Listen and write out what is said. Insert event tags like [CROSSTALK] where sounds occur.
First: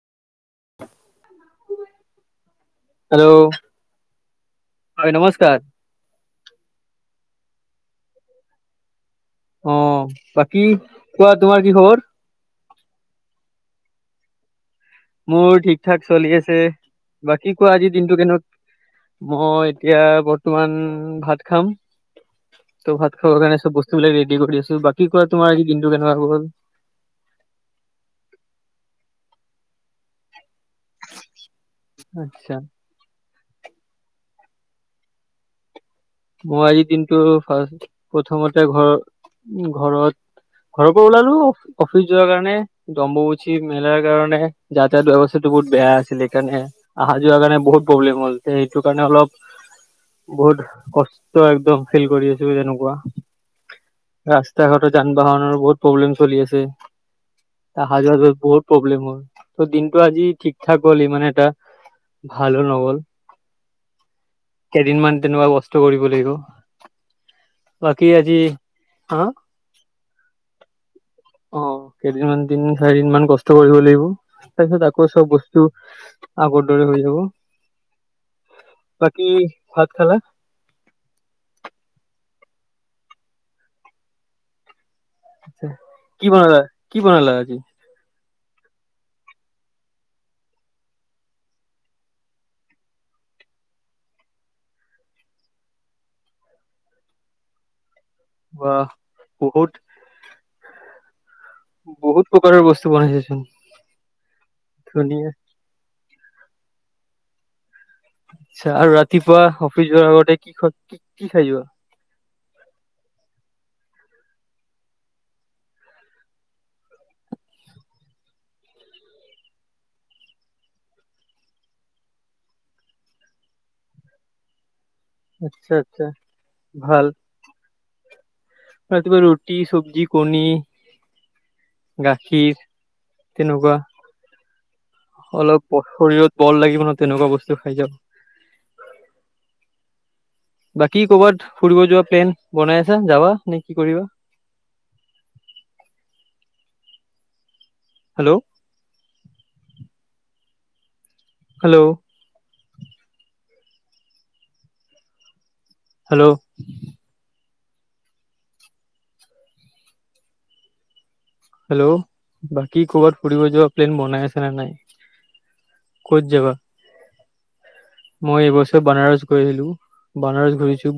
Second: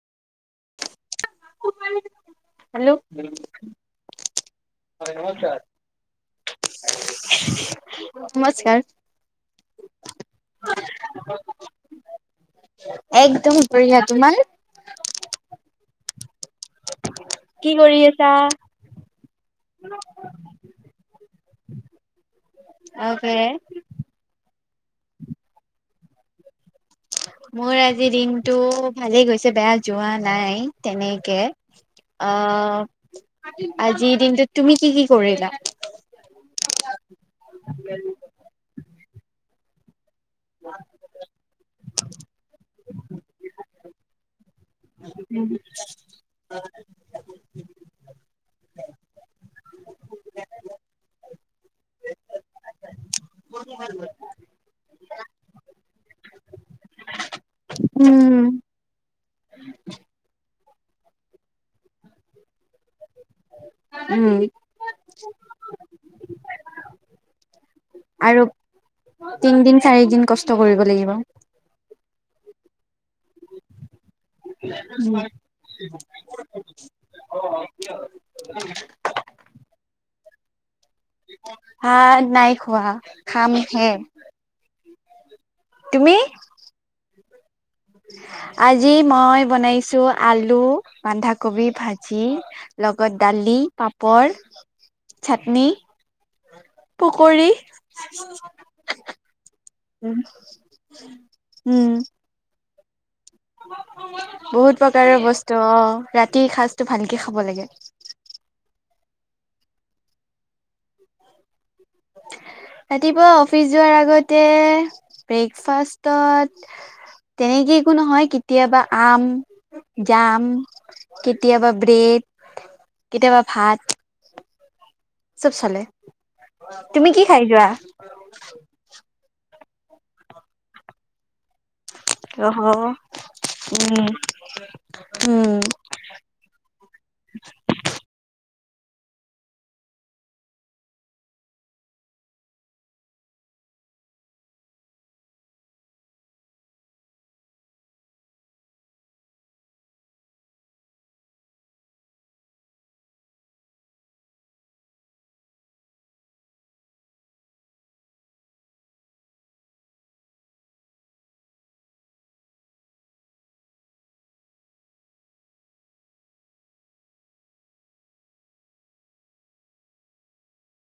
Hello? হয় নমস্কাৰ নমস্কাৰ। অ', বাকী কোৱা তোমাৰ কি খবৰ? একদম বঢ়িয়া, তোমাৰ? মোৰ ঠিক ঠাক চলি আছে, বাকী কি কোৱা আজিৰ কৰি দিনটো আছা? কেনত মই এতিয়া বৰ্তমান ভাত খাম। ত' ভাত খাব অকে কাৰণে চব বস্তু বিলাক ৰেডি কৰি আছো, বাকী কোৱা তোমাৰ আজি দিনটো কেনেকুৱা গ'ল? মোৰ আজি দিনটো ভালেই গৈছে বেয়া যোৱা নাই। তেনেকে আচ্ছা আহ আজিৰ দিনটোত তুমি কি কি কৰিলা? মই আজি দিনটো ফা প্ৰথমতে ঘৰ ঘৰত ঘৰৰ পৰা ওলালো অফিচ যোৱাৰ কাৰণে, অম্বুবাচীমেলাৰ কাৰণে। যাতায়াত ব্যৱস্থাটো বহুত বেয়া আছিল এইকাৰণে আহা যোৱা কাৰণে বহুত প্ৰব্লেমল হ'ল, সেইটো কাৰণে অলপ বহুত ক ষ্ট একদম ফিল কৰি আছো যেনেকুৱা। ৰাস্তা-ঘাটৰ, যান-বাহনৰো বহুত প্ৰব্লেম চলি আছে, আহা যোৱা উম বহুত প্ৰব্লেম হ'ল। ত' দিনটো আজি ঠিক ঠাক গল, ইমানে এটা ভালো নগ'ল। উম। কেইদিনমান তেনেকুৱা কষ্ট কৰিব লাগিব। বাকী আজি আৰু হা তিনদিন-চাৰিদিন কষ্ট লাগিব। অঁ', কেইদিনমান তিনদিন-চাৰিদিন মান কষ্ট কৰিব লাগিব, তাৰপিছত আকৌ চব বস্তু আগৰ দৰে হৈ যাব। [UNINTELLIGIBLE] বাকী, ভাত খালা? ভাত নাই খোৱা, খাম হে। কি বনালা, কি বনালা আজি? আজি মই বনাইছো আলু, বান্ধাকবি ভাজি। লগত দালি, পাপৰ, চাটনি- পকৰী। বাহ, বহুত [UNINTELLIGIBLE] বহুত প্ৰকাৰৰ বস্তু বনাইছাচোন। বহুত প্ৰকাৰৰ বস্তু অঁ', ৰাতিৰ সাজটো ভালকে খাব লাগে। আচ্ছা, আৰু ৰাতিপুৱা অফিচ যোৱাৰ আগতে কি খোৱা, কি কি খাই যোৱা? ৰাতিপুৱা অফিচ যোৱাৰ আগতে ব্ৰেকফাষ্টত- তেনেকে একো নহয় কেতিয়াবা আম-জাম- কেতিয়াবা ব্ৰেড, কেতিয়াবা ভাত। চব চলে আচ্ছা-আচ্ছা, ভাল। তুমি কি খাই যোৱা ৰাতিপুৱা ৰুটি, চব্জি, কণী- গাখীৰ, অহ তেনেকুৱা, উম উম অলপ - শৰীৰত বল লাগিব ন' তেনেকুৱা বস্তু খাই যাব। বাকী কৰ'বাত ফুৰিব যোৱা প্লেন বনাই আছা যাবা নে কি কৰিবা? হেল্ল'। হেল্ল'। হেল্ল'। হেল্ল', বাকী কৰ'বাত ফুৰিব যোৱা প্লেন বনাই আছা নে নাই? ক'ত যাবা? মই এইবছৰ বানাৰস গৈ আহিলো, বানাৰস ঘূৰিছোঁ।